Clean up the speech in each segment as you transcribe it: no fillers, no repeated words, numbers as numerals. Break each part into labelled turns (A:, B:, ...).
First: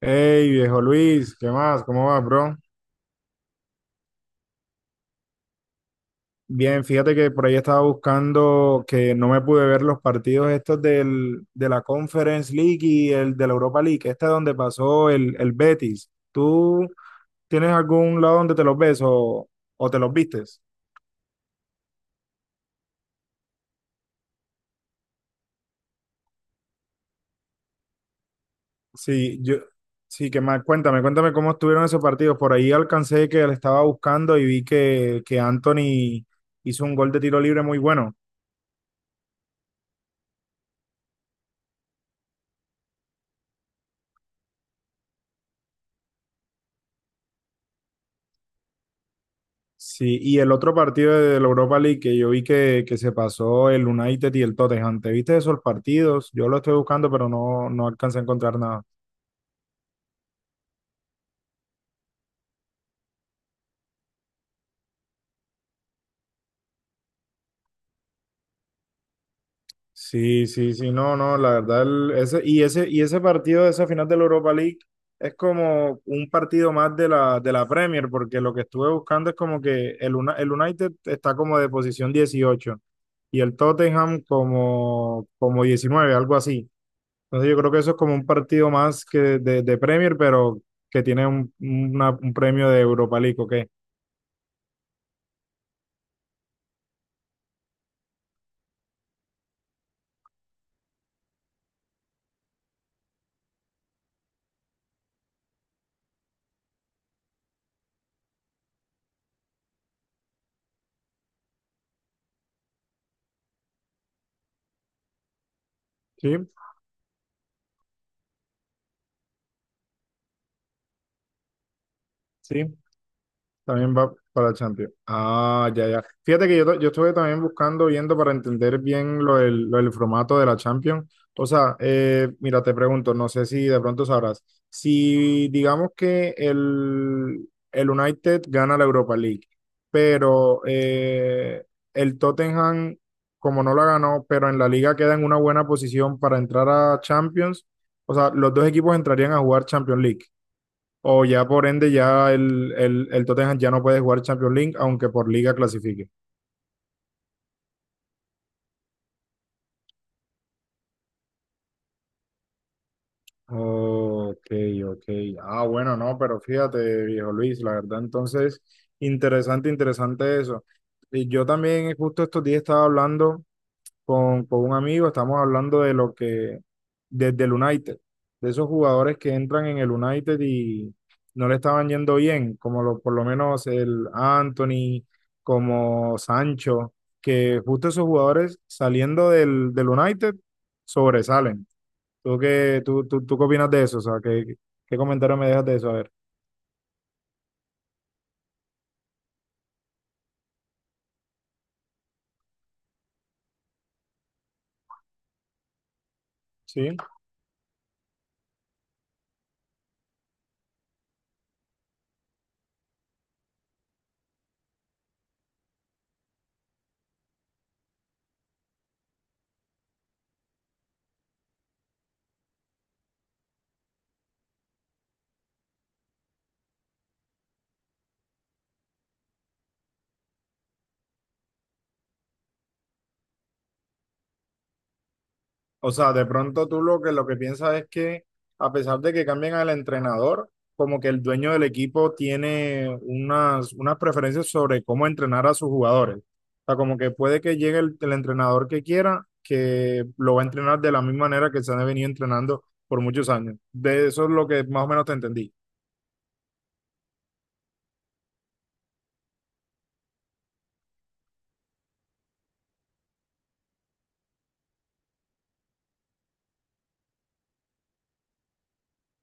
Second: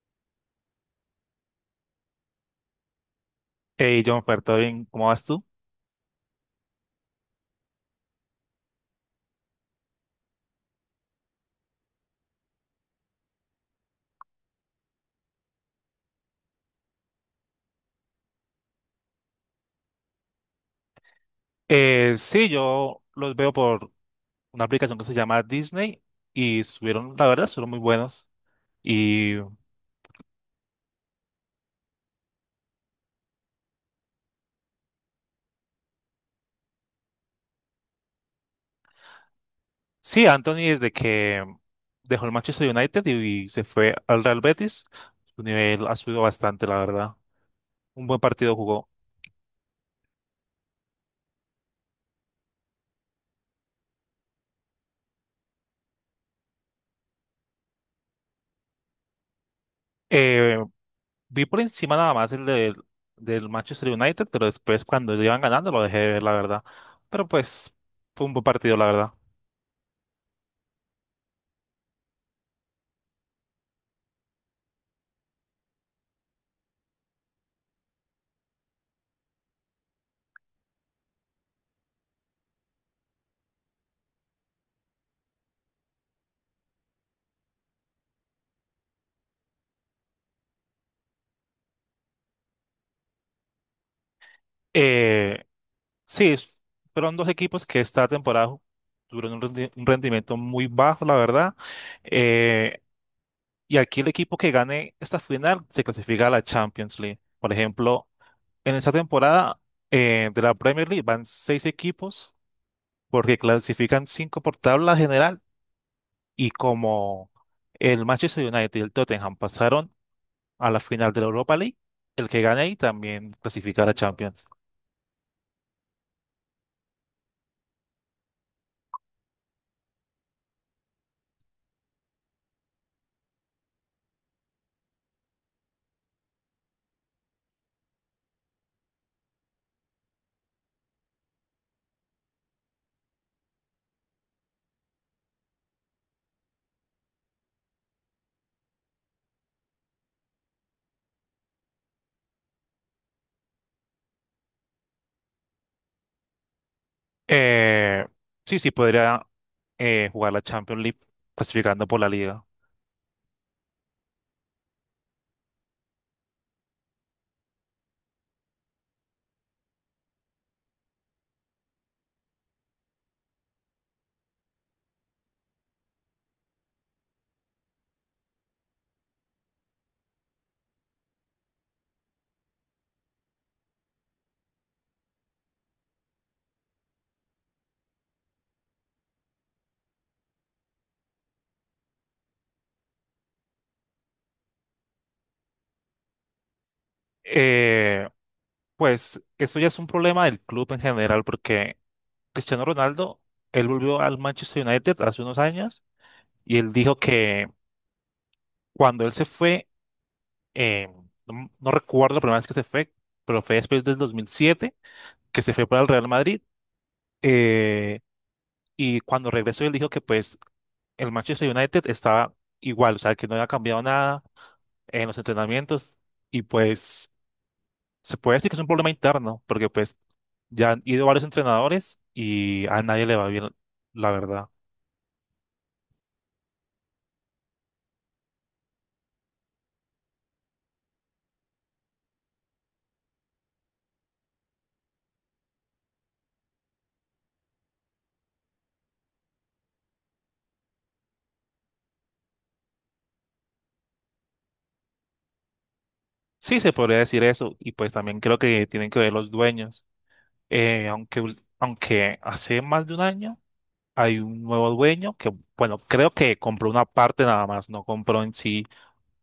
A: Hey, viejo Luis, ¿qué más? ¿Cómo vas, bro?
B: Hey, John, ¿todo bien? ¿Cómo vas tú?
A: Bien, fíjate que por ahí estaba buscando que no me pude ver los partidos estos de la Conference League y el de la Europa League, este es donde pasó el Betis. ¿Tú tienes algún lado donde te los ves o te los vistes?
B: Sí, yo los veo por una aplicación que se llama Disney y subieron, la verdad, fueron muy buenos. Y
A: Sí, sí, que más, cuéntame cómo estuvieron esos partidos. Por ahí alcancé que le estaba buscando y vi que Anthony hizo un gol de tiro libre muy bueno.
B: sí, Anthony desde que dejó el Manchester United y se fue al Real Betis, su nivel ha subido bastante, la verdad. Un buen partido jugó.
A: Sí, y el otro partido de la Europa League que yo vi que se pasó el United y el Tottenham, ¿te viste esos partidos? Yo lo estoy buscando, pero no alcancé a encontrar nada.
B: Eh, Vi por encima nada más del Manchester United, pero después cuando iban ganando lo dejé de ver, la verdad. Pero pues fue un buen partido, la verdad.
A: Sí, sí, sí, no, no, la verdad, y ese partido de esa final de la Europa League es como un partido más de de la Premier, porque lo que estuve buscando es como que el United está como de posición 18 y el Tottenham como, como 19, algo así. Entonces yo creo que eso es como un partido más que de Premier, pero que tiene un premio de Europa League, ¿ok?
B: Eh, Sí, es- fueron dos equipos que esta temporada tuvieron un rendimiento muy bajo, la verdad. Eh, y aquí el equipo que gane esta final se clasifica a la Champions League. Por ejemplo, en esta temporada de la Premier League van seis equipos porque clasifican cinco por tabla general,
A: Sí,
B: y como el Manchester United y el Tottenham pasaron a la final de la Europa League, el que gane ahí
A: sí.
B: también clasifica a la
A: También va
B: Champions.
A: para Champions. Ah, ya, ya. Fíjate que yo, yo estuve también buscando, viendo para entender bien lo del formato de la Champions. O sea, mira, te pregunto, no sé si de pronto sabrás, si digamos que el United gana la Europa League, pero el Tottenham, como no la ganó, pero en la liga queda en una buena posición para entrar a Champions, o sea, los dos equipos entrarían a jugar Champions League. O ya por ende ya el Tottenham ya no puede jugar Champions League, aunque por liga clasifique.
B: Eh, sí, sí, podría jugar la Champions League clasificando por la liga.
A: Ok, ok. Ah, bueno, no, pero fíjate, viejo Luis, la verdad, entonces, interesante, interesante eso. Y yo también justo estos días estaba hablando con un amigo, estamos hablando de lo que, desde el United, de esos jugadores que entran en el United y no le estaban yendo bien, como lo, por lo menos el Anthony, como Sancho, que justo esos jugadores saliendo del United sobresalen. ¿Tú qué opinas de eso? O sea, ¿qué, qué comentario me dejas de eso? A ver,
B: Eh, pues eso ya es un problema del club en general porque Cristiano Ronaldo, él volvió al Manchester United hace unos años y él dijo
A: ¿sí?
B: que cuando él se fue, eh, no recuerdo la primera vez que se fue, pero fue después del 2007 que se fue para el Real Madrid. eh, y cuando regresó, él dijo que pues el Manchester United estaba igual, o sea, que no había cambiado nada en los entrenamientos y pues, se puede decir que es un problema interno, porque pues ya han ido varios entrenadores y a nadie le va bien, la verdad.
A: O sea, de pronto tú lo que piensas es que a pesar de que cambien al entrenador, como que el dueño del equipo tiene unas preferencias sobre cómo entrenar a sus jugadores. O sea, como que puede que llegue el entrenador que quiera, que lo va a entrenar de la misma manera que se han venido entrenando por muchos años. De eso es lo que más o menos te entendí.
B: Sí, se podría decir eso, y pues también creo que tienen que ver los dueños. Aunque hace más de un año hay un nuevo dueño que, bueno, creo que compró una parte nada más, no compró en sí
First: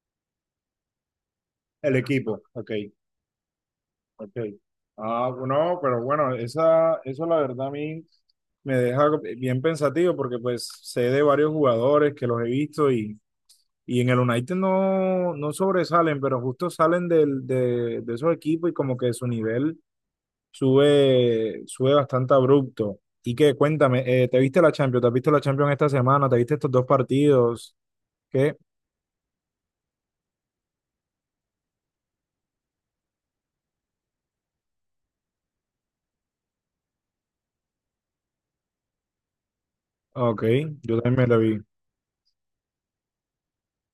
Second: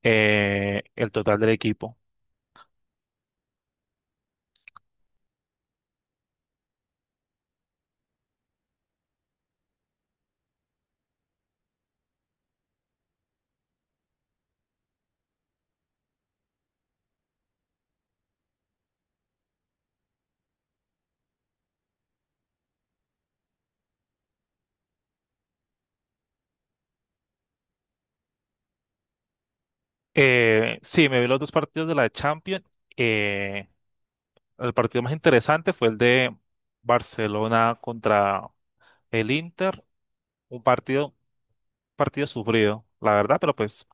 B: el total del equipo.
A: El equipo, ok. Ok. Ah, no, pero bueno, esa, eso la verdad a mí me deja bien pensativo porque pues sé de varios jugadores que los he visto y en el United no, no sobresalen, pero justo salen de esos equipos y como que su nivel sube, sube bastante abrupto. Y que cuéntame, ¿te viste la Champions? ¿Te has visto la Champions esta semana? ¿Te viste estos dos partidos? ¿Qué?
B: Sí, me vi los dos partidos de la Champions. Eh, el partido más interesante fue el de Barcelona contra el Inter.
A: Ok,
B: Un
A: yo
B: partido,
A: también me la vi.
B: partido sufrido, la verdad, pero pues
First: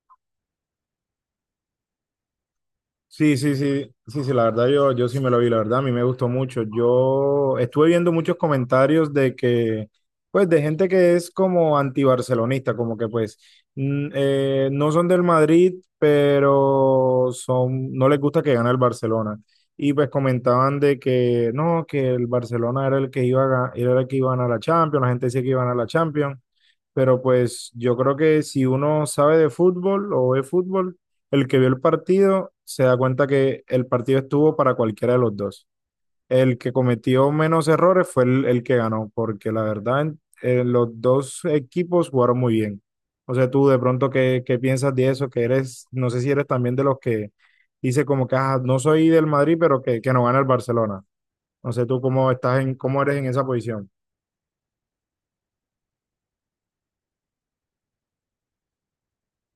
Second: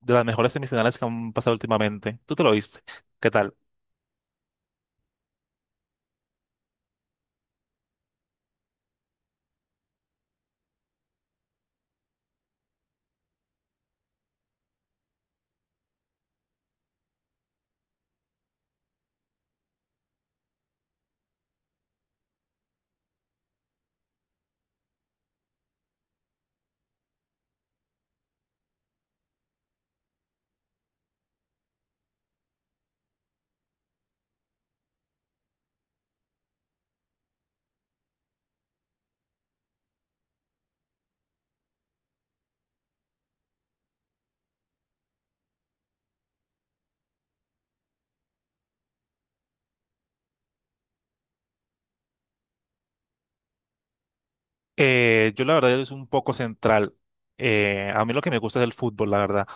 B: de las mejores semifinales que han pasado últimamente. Tú te lo viste. ¿Qué
A: Sí,
B: tal?
A: sí, sí, sí, sí, la verdad yo sí me lo vi, la verdad a mí me gustó mucho. Yo estuve viendo muchos comentarios de que, pues, de gente que es como antibarcelonista, como que pues no son del Madrid, pero son, no les gusta que gane el Barcelona. Y pues comentaban de que no, que el Barcelona era el que iba era el que iba a ganar la Champions, la gente decía que iba a ganar la Champions. Pero pues yo creo que si uno sabe de fútbol o ve fútbol, el que vio el partido se da cuenta que el partido estuvo para cualquiera de los dos. El que cometió menos errores fue el que ganó, porque la verdad los dos equipos jugaron muy bien. O sea, tú de pronto, ¿qué, qué piensas de eso? Que eres, no sé si eres también de los que dice como que "Ah, no soy del Madrid, pero que no gana el Barcelona. No sé tú cómo estás en, cómo eres en esa posición.
B: Yo la verdad es un poco central. A mí lo que me gusta es el fútbol, la verdad.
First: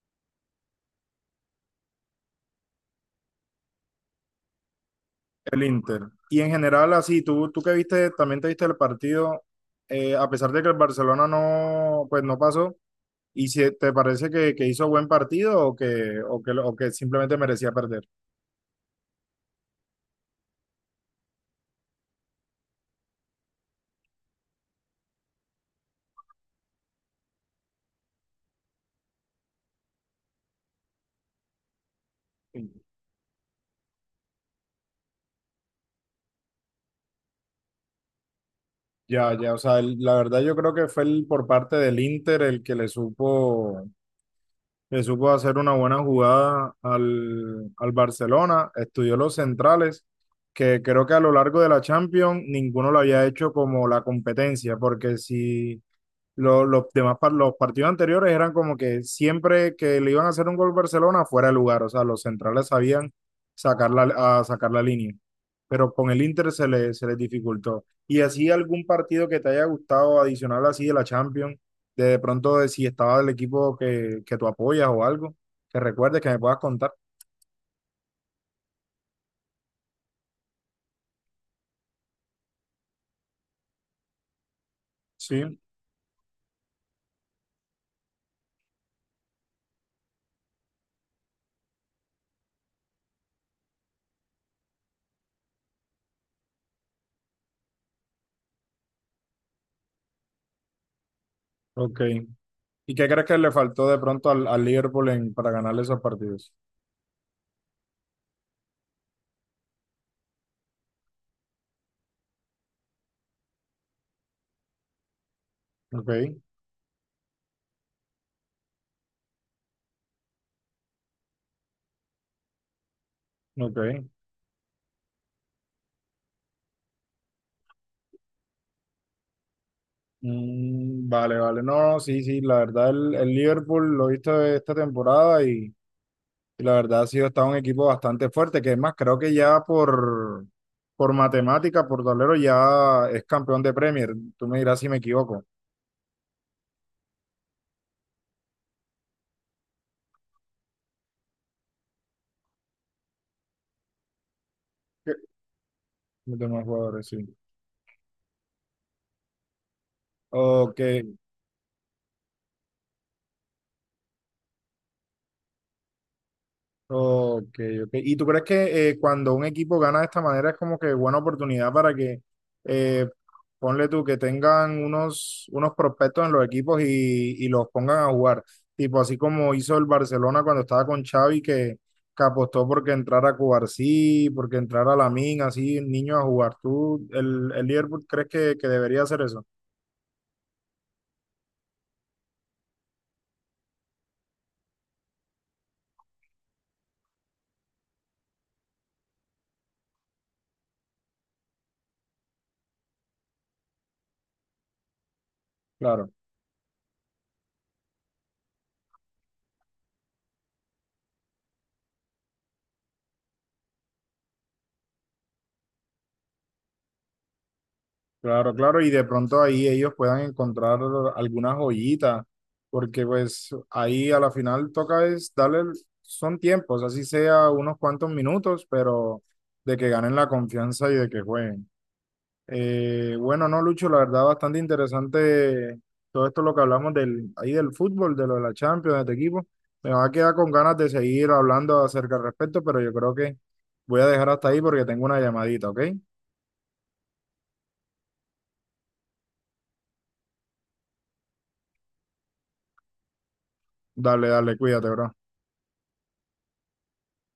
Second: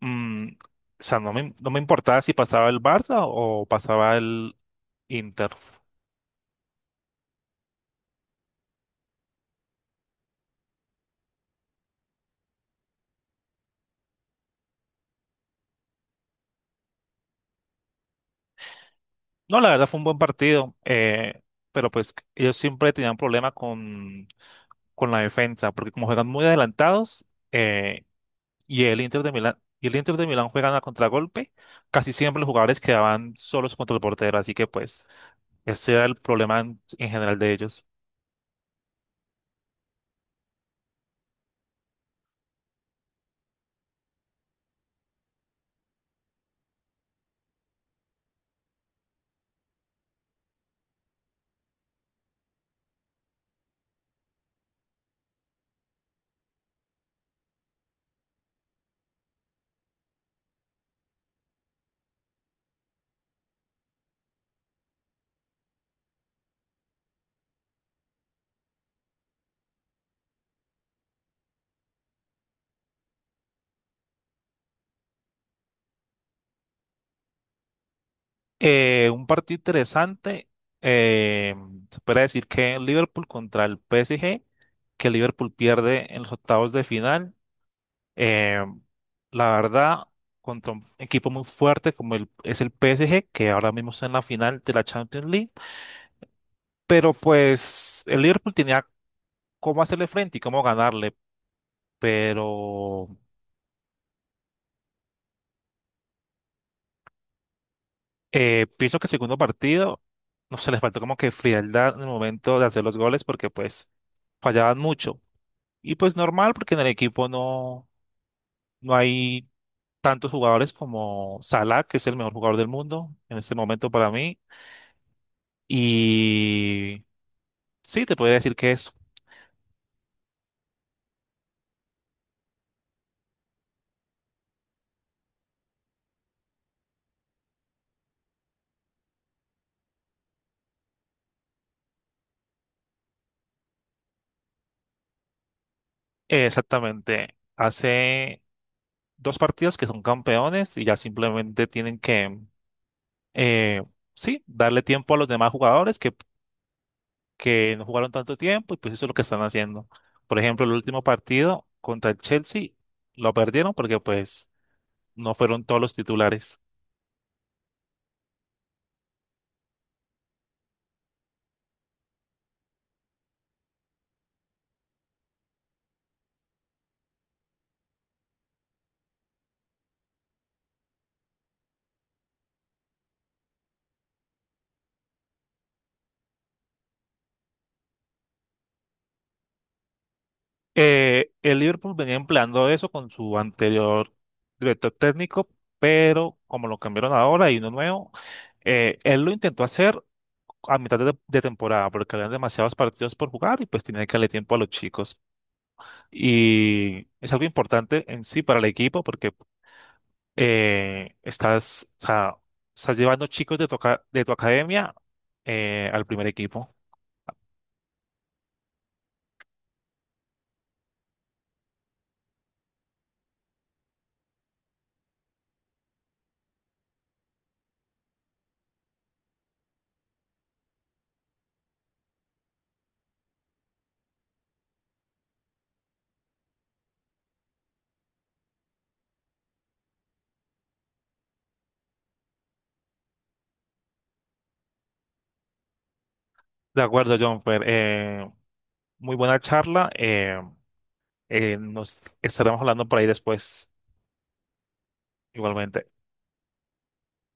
B: Mm, o sea, no me importaba si pasaba el Barça o pasaba el Inter.
A: El Inter. Y en general, así, tú que viste, también te viste el partido, a pesar de que el Barcelona no, pues no pasó, ¿y si te parece que hizo buen partido o que, o que, o que simplemente merecía perder?
B: No, la verdad fue un buen partido, pero pues ellos siempre tenían problema con la defensa, porque como juegan muy adelantados, eh, y el Inter de Milán juegan a contragolpe. Casi siempre los jugadores quedaban solos contra el portero, así que pues ese era el problema en general de ellos.
A: Ya, ya, o sea, la verdad yo creo que fue el, por parte del Inter el que le supo hacer una buena jugada al Barcelona, estudió los centrales, que creo que a lo largo de la Champions ninguno lo había hecho como la competencia, porque si... los partidos anteriores eran como que siempre que le iban a hacer un gol Barcelona fuera de lugar, o sea, los centrales sabían sacar la, a sacar la línea, pero con el Inter se les dificultó. ¿Y así algún partido que te haya gustado adicional así de la Champions, de pronto de si estaba el equipo que tú apoyas o algo, que recuerdes que me puedas contar?
B: Un partido interesante, eh, se puede decir que Liverpool contra el PSG, que
A: Sí,
B: Liverpool pierde en los octavos de final. Eh, la verdad, contra un equipo muy fuerte como es el PSG, que ahora mismo está en la final de la Champions League, pero pues el Liverpool tenía cómo hacerle frente y cómo ganarle.
A: ok. ¿Y
B: pero
A: qué crees que le faltó de pronto al Liverpool para ganarle esos partidos?
B: Pienso que el segundo partido, no se les faltó como que frialdad en el momento de hacer los goles porque pues fallaban mucho. Y pues
A: Ok,
B: normal porque en el equipo no hay tantos jugadores como Salah, que es el mejor jugador del mundo en este momento
A: ok.
B: para mí. Y sí, te podría decir que es
A: Mm, vale, vale. No, no, sí, sí. La verdad, el Liverpool lo he visto esta temporada y la verdad ha sido está un equipo bastante fuerte, que es más, creo que ya por matemática, por tablero, ya es campeón de Premier. Tú me dirás si me equivoco.
B: exactamente hace dos partidos que son campeones y ya simplemente tienen que, eh, sí, darle
A: Sí.
B: tiempo a los demás jugadores que
A: Los demás jugadores, sí.
B: que no jugaron tanto tiempo, y pues eso es lo que están haciendo. Por ejemplo, el
A: Ok,
B: último partido contra el Chelsea lo perdieron porque pues no fueron todos los titulares.
A: Ok, ok. ¿Y tú crees que cuando un equipo gana de esta manera es como que buena oportunidad para que, eh, ponle tú, que tengan unos prospectos en los equipos y los pongan a jugar? Tipo así como hizo el Barcelona cuando estaba con Xavi, que apostó porque entrara Cubarsí, porque entrara Lamine, así niños a jugar. ¿Tú, el Liverpool, crees que debería hacer eso?
B: El Liverpool venía empleando eso con su anterior director técnico, pero como lo cambiaron ahora y uno nuevo, él lo intentó hacer a mitad de temporada porque habían demasiados partidos por jugar y pues tenía que darle tiempo a los chicos.
A: Claro.
B: Y es algo importante en sí para el equipo porque o sea, estás llevando chicos de tu, de tu academia al primer equipo.
A: Claro, claro, y de pronto ahí ellos puedan encontrar alguna joyita, porque pues ahí a la final toca es darle, son tiempos, así sea unos cuantos minutos, pero de que ganen la confianza y de que jueguen. Bueno, no, Lucho, la verdad bastante interesante todo esto lo que hablamos del, ahí del fútbol, de lo de la Champions, de este equipo. Me va a quedar con ganas de seguir hablando acerca al respecto, pero yo creo que voy a dejar hasta ahí porque tengo una llamadita, ¿ok?
B: De acuerdo, John, muy buena charla. Nos estaremos hablando por ahí después,
A: Dale, dale, cuídate, bro.
B: igualmente.